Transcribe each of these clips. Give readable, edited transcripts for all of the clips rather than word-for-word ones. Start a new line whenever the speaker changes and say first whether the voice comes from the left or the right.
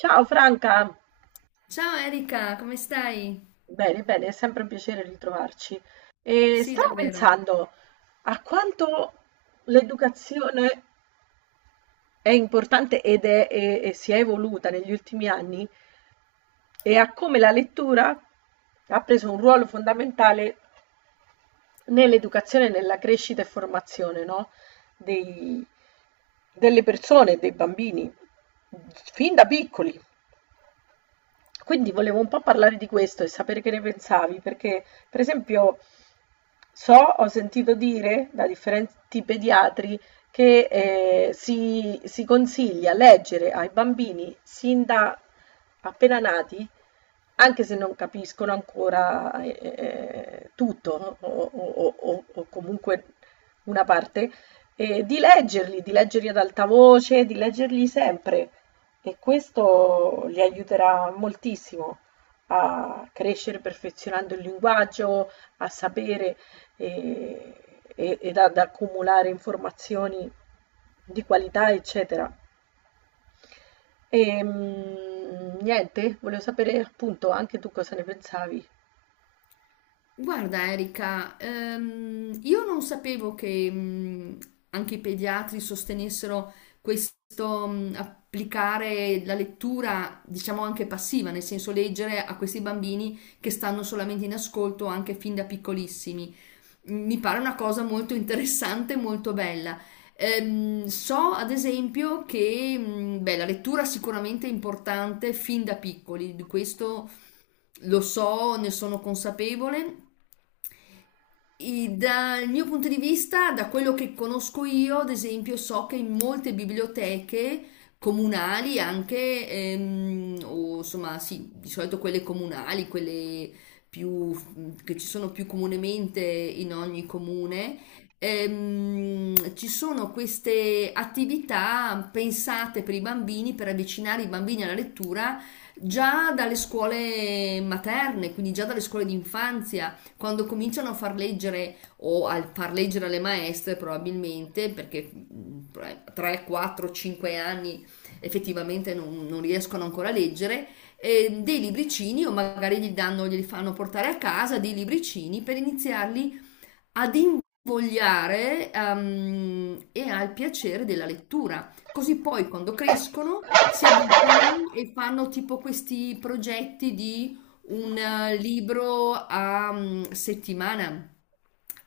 right: Ciao Franca,
left: Ciao Erika, come stai?
right: bene, bene, è sempre un piacere ritrovarci. E
left: Sì,
right: stavo
left: davvero.
right: pensando a quanto l'educazione è importante e si è evoluta negli ultimi anni e a come la lettura ha preso un ruolo fondamentale nell'educazione, e nella crescita e formazione, no? dei- delle persone, dei bambini, fin da piccoli. Quindi volevo un po' parlare di questo e sapere che ne pensavi, perché per esempio so, ho sentito dire da differenti pediatri che si consiglia leggere ai bambini sin da appena nati anche se non capiscono ancora, tutto no? O comunque una parte, di leggerli ad alta voce, di leggerli sempre e questo li aiuterà moltissimo a crescere perfezionando il linguaggio, a sapere, ehm, e ed ad accumulare informazioni di qualità, eccetera. Niente, volevo sapere appunto anche tu cosa ne pensavi.
left: Guarda Erika, io non sapevo che anche i pediatri sostenessero questo applicare la lettura, diciamo anche passiva, nel senso leggere a questi bambini che stanno solamente in ascolto anche fin da piccolissimi. Mi pare una cosa molto interessante, molto bella. So ad esempio che beh, la lettura sicuramente è importante fin da piccoli, di questo. Lo so, ne sono consapevole, dal mio punto di vista, da quello che conosco io, ad esempio, so che in molte biblioteche comunali anche, o insomma, sì, di solito quelle comunali, quelle più, che ci sono più comunemente in ogni comune, ci sono queste attività pensate per i bambini, per avvicinare i bambini alla lettura già dalle scuole materne, quindi già dalle scuole di infanzia quando cominciano a far leggere o a far leggere alle maestre probabilmente perché 3, 4, 5 anni effettivamente non riescono ancora a leggere dei libricini o magari gli danno, glieli fanno portare a casa dei libricini per iniziarli ad invogliare e al piacere della lettura. Così poi quando crescono si abituano e fanno tipo questi progetti di un libro a settimana.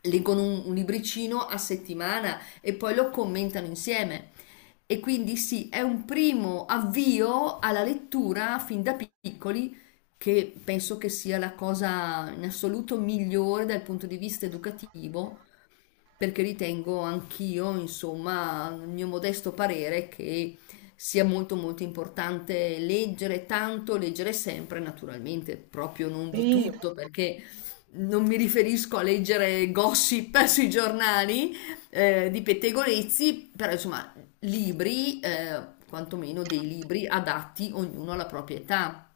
left: Leggono un libricino a settimana e poi lo commentano insieme. E quindi sì, è un primo avvio alla lettura fin da piccoli che penso che sia la cosa in assoluto migliore dal punto di vista educativo perché ritengo anch'io, insomma, il mio modesto parere che sia molto molto importante leggere tanto, leggere sempre, naturalmente, proprio non di
right: Sì,
left: tutto, perché non mi riferisco a leggere gossip sui giornali di pettegolezzi, però insomma, libri, quantomeno dei libri adatti ognuno alla propria età.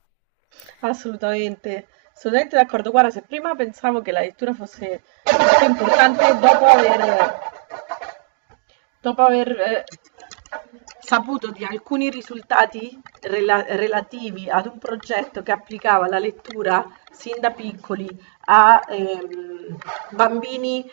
right: assolutamente, assolutamente d'accordo. Guarda, se prima pensavo che la lettura fosse importante dopo aver saputo di alcuni risultati relativi ad un progetto che applicava la lettura sin da piccoli a bambini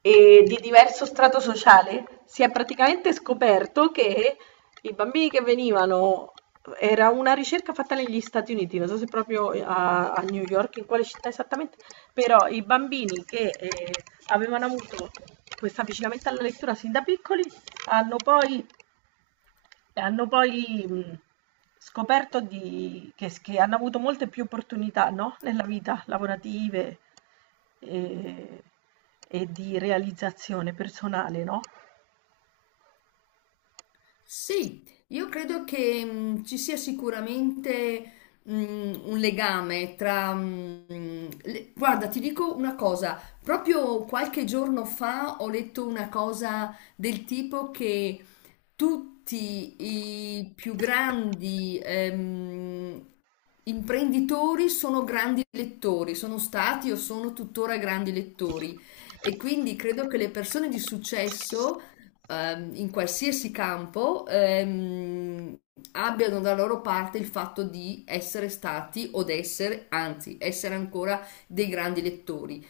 right: di diverso strato sociale, si è praticamente scoperto che i bambini che venivano, era una ricerca fatta negli Stati Uniti, non so se proprio a New York, in quale città esattamente, però i bambini che avevano avuto questo avvicinamento alla lettura sin da piccoli hanno poi, hanno poi scoperto che hanno avuto molte più opportunità, no? Nella vita lavorative e, e di realizzazione personale, no?
left: Sì, io credo che ci sia sicuramente mh, un legame tra... le- Guarda, ti dico una cosa, proprio qualche giorno fa ho letto una cosa del tipo che tutti i più grandi imprenditori sono grandi lettori, sono stati o sono tuttora grandi lettori e quindi credo che le persone di successo in qualsiasi campo abbiano da loro parte il fatto di essere stati o d'essere, anzi, essere ancora dei grandi lettori.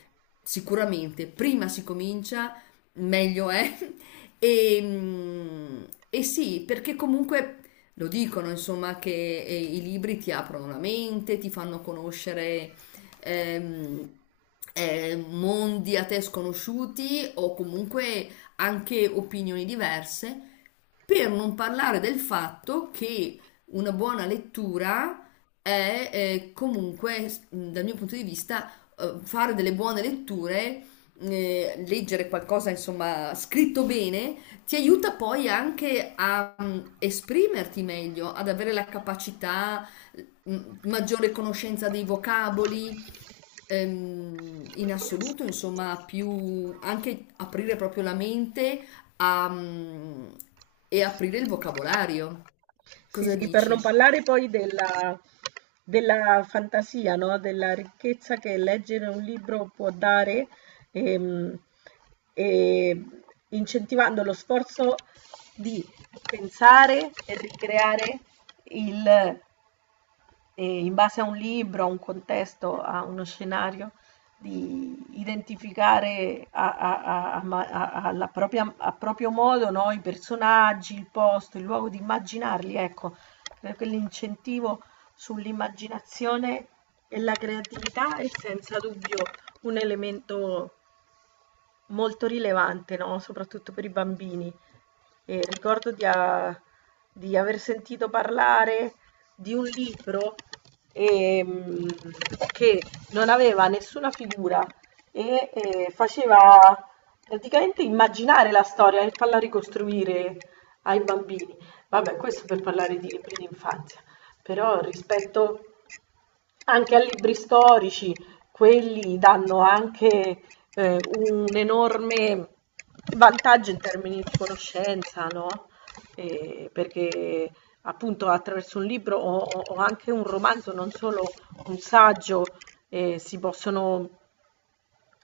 left: Sicuramente, prima si comincia, meglio è. E, mm, e sì, perché comunque lo dicono, insomma, che i libri ti aprono la mente, ti fanno conoscere ehm, mondi a te sconosciuti o comunque anche opinioni diverse, per non parlare del fatto che una buona lettura è comunque, dal mio punto di vista, fare delle buone letture, leggere qualcosa, insomma, scritto bene, ti aiuta poi anche a esprimerti meglio, ad avere la capacità, mh, maggiore conoscenza dei vocaboli, in assoluto, insomma, più anche aprire proprio la mente a, e aprire il vocabolario.
right: Sì,
left: Cosa
right: sì, per non
left: dici?
right: parlare della fantasia, no? Della ricchezza che leggere un libro può dare, ehm, e incentivando lo sforzo di pensare e ricreare il, in base a un libro, a un contesto, a uno scenario, di identificare a proprio modo, no, i personaggi, il posto, il luogo, di immaginarli, ecco, per quell'incentivo sull'immaginazione e la creatività è senza dubbio un elemento molto rilevante, no? Soprattutto per i bambini. E ricordo di aver sentito parlare di un libro ehm, che non aveva nessuna figura e faceva praticamente immaginare la storia e farla ricostruire ai bambini. Vabbè, questo per parlare di libri d'infanzia, però rispetto anche a libri storici, quelli danno anche un enorme vantaggio in termini di conoscenza, no? Perché appunto attraverso un libro o anche un romanzo, non solo un saggio, eh, si possono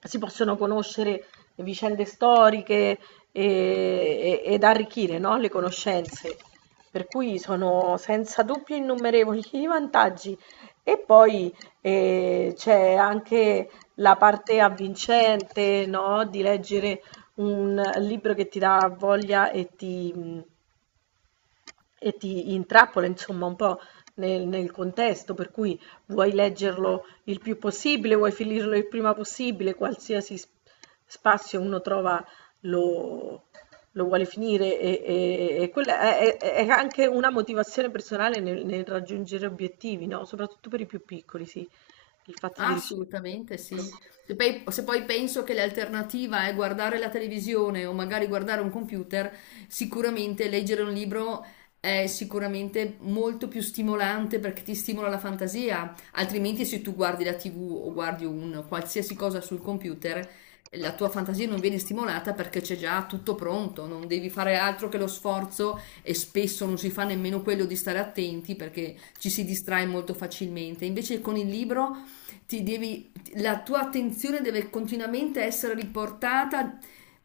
right: si possono conoscere vicende storiche ed arricchire, no, le conoscenze. Per cui sono senza dubbio innumerevoli i vantaggi. E poi c'è anche la parte avvincente, no, di leggere un libro che ti dà voglia e ti intrappola insomma un po' nel contesto, per cui vuoi leggerlo il più possibile, vuoi finirlo il prima possibile, qualsiasi spazio uno trova lo, lo vuole finire e quella è anche una motivazione personale nel raggiungere obiettivi, no? Soprattutto per i più piccoli, sì, il fatto di riuscire a finire
left: Assolutamente
right: il
left: sì.
right: libro.
left: Se poi penso che l'alternativa è guardare la televisione o magari guardare un computer, sicuramente leggere un libro è sicuramente molto più stimolante perché ti stimola la fantasia. Altrimenti, se tu guardi la TV o guardi un qualsiasi cosa sul computer, la tua fantasia non viene stimolata perché c'è già tutto pronto, non devi fare altro che lo sforzo e spesso non si fa nemmeno quello di stare attenti perché ci si distrae molto facilmente. Invece con il libro la tua attenzione deve continuamente essere riportata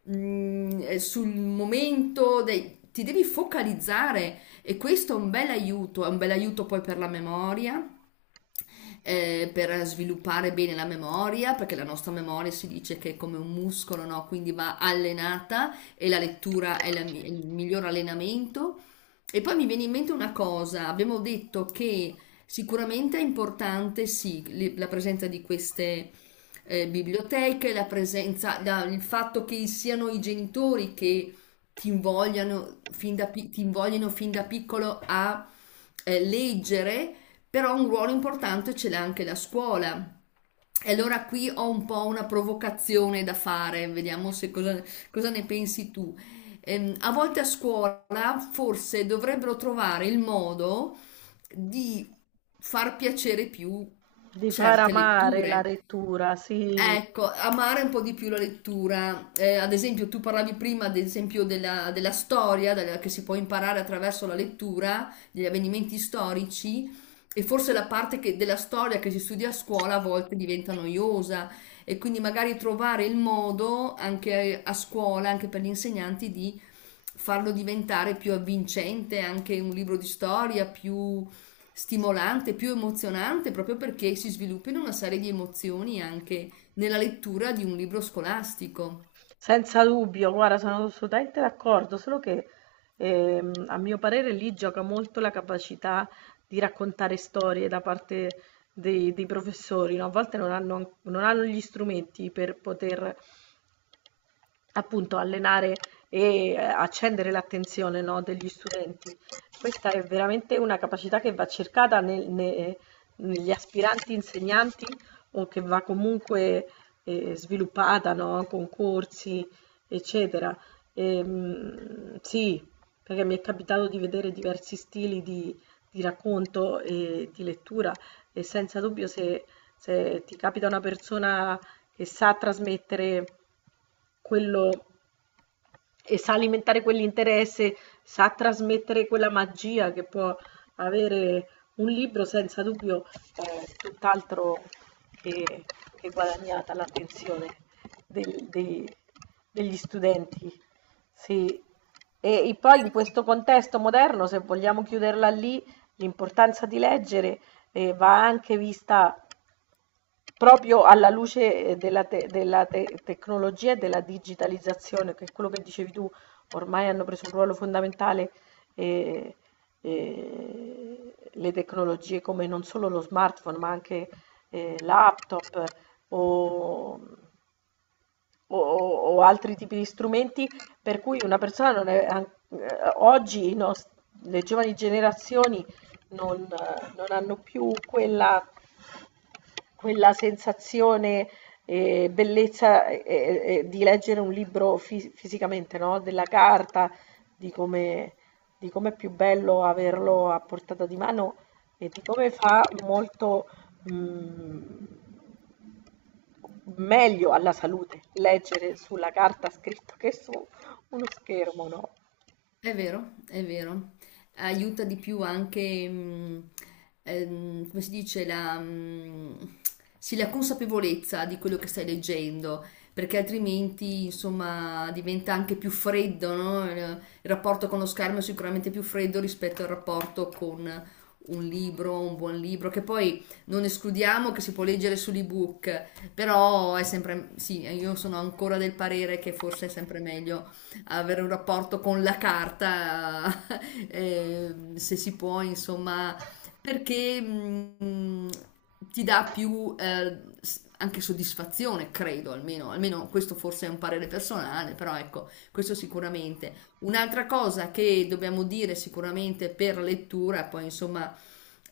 left: sul momento, ti devi focalizzare e questo è un bel aiuto, è un bel aiuto poi per la memoria per sviluppare bene la memoria, perché la nostra memoria si dice che è come un muscolo, no? Quindi va allenata e la lettura è il miglior allenamento. E poi mi viene in mente una cosa, abbiamo detto che sicuramente è importante, sì, la presenza di queste biblioteche, la presenza, il fatto che siano i genitori che ti invoglino fin da piccolo a leggere però un ruolo importante ce l'ha anche la scuola. E allora qui ho un po' una provocazione da fare, vediamo se cosa, cosa ne pensi tu. A volte a scuola forse dovrebbero trovare il modo di far piacere più
right: Di far
left: certe
right: amare la
left: letture.
right: lettura, sì.
left: Ecco, amare un po' di più la lettura. Ad esempio, tu parlavi prima, ad esempio, della storia che si può imparare attraverso la lettura, degli avvenimenti storici, e forse la parte della storia che si studia a scuola a volte diventa noiosa, e quindi magari trovare il modo anche a scuola, anche per gli insegnanti, di farlo diventare più avvincente, anche un libro di storia più stimolante, più emozionante, proprio perché si sviluppino una serie di emozioni anche nella lettura di un libro scolastico.
right: Senza dubbio, guarda, sono assolutamente d'accordo, solo che a mio parere lì gioca molto la capacità di raccontare storie da parte dei professori, no? A volte non hanno gli strumenti per poter appunto allenare e accendere l'attenzione, no, degli studenti. Questa è veramente una capacità che va cercata negli aspiranti insegnanti o che va comunque sviluppata, no, con corsi, eccetera. Sì, perché mi è capitato di vedere diversi stili di racconto e di lettura e senza dubbio se ti capita una persona che sa trasmettere quello e sa alimentare quell'interesse, sa trasmettere quella magia che può avere un libro, senza dubbio è tutt'altro che, che guadagnata l'attenzione del- dei- degli studenti. Sì. E poi in questo contesto moderno, se vogliamo chiuderla lì, l'importanza di leggere va anche vista proprio alla luce tecnologia e della digitalizzazione, che è quello che dicevi tu, ormai hanno preso un ruolo fondamentale eh, le tecnologie come non solo lo smartphone, ma anche laptop o, o altri tipi di strumenti, per cui una persona non è, an- oggi i nos- le giovani generazioni non, non hanno più quella sensazione e bellezza, di leggere un libro fi fisicamente, no, della carta, di come di com'è più bello averlo a portata di mano e di come fa molto, mhmm, meglio alla salute leggere sulla carta scritto che su uno schermo, no?
left: È vero, è vero. Aiuta di più anche, come si dice, sì, la consapevolezza di quello che stai leggendo, perché altrimenti, insomma, diventa anche più freddo, no? Il rapporto con lo schermo è sicuramente più freddo rispetto al rapporto con un libro, un buon libro, che poi non escludiamo che si può leggere sull'ebook, però è sempre, sì, io sono ancora del parere che forse è sempre meglio avere un rapporto con la carta, se si può, insomma, perché ti dà più anche soddisfazione, credo, almeno, almeno questo forse è un parere personale, però ecco, questo sicuramente. Un'altra cosa che dobbiamo dire sicuramente per lettura, poi insomma,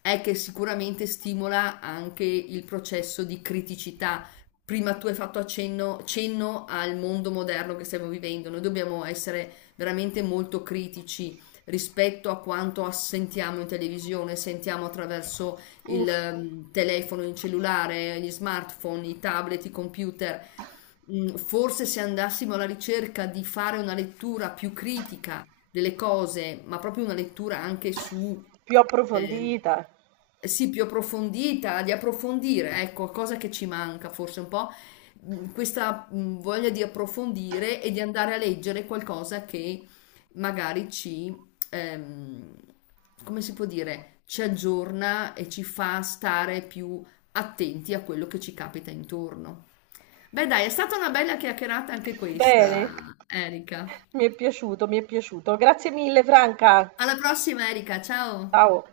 left: è che sicuramente stimola anche il processo di criticità. Prima tu hai fatto cenno al mondo moderno che stiamo vivendo. Noi dobbiamo essere veramente molto critici rispetto a quanto sentiamo in televisione, sentiamo attraverso il
right: Uff,
left: telefono, il cellulare, gli smartphone, i tablet, i computer. Forse se andassimo alla ricerca di fare una lettura più critica delle cose, ma proprio una lettura anche
right: più
left: eh,
right: approfondita.
left: sì, più approfondita, di approfondire, ecco, cosa che ci manca forse un po', questa voglia di approfondire e di andare a leggere qualcosa che magari come si può dire, ci aggiorna e ci fa stare più attenti a quello che ci capita intorno. Beh, dai, è stata una bella chiacchierata anche questa,
right: Bene,
left: Erika.
right: mi è piaciuto, mi è piaciuto. Grazie mille Franca.
left: Alla prossima, Erika. Ciao.
right: Ciao.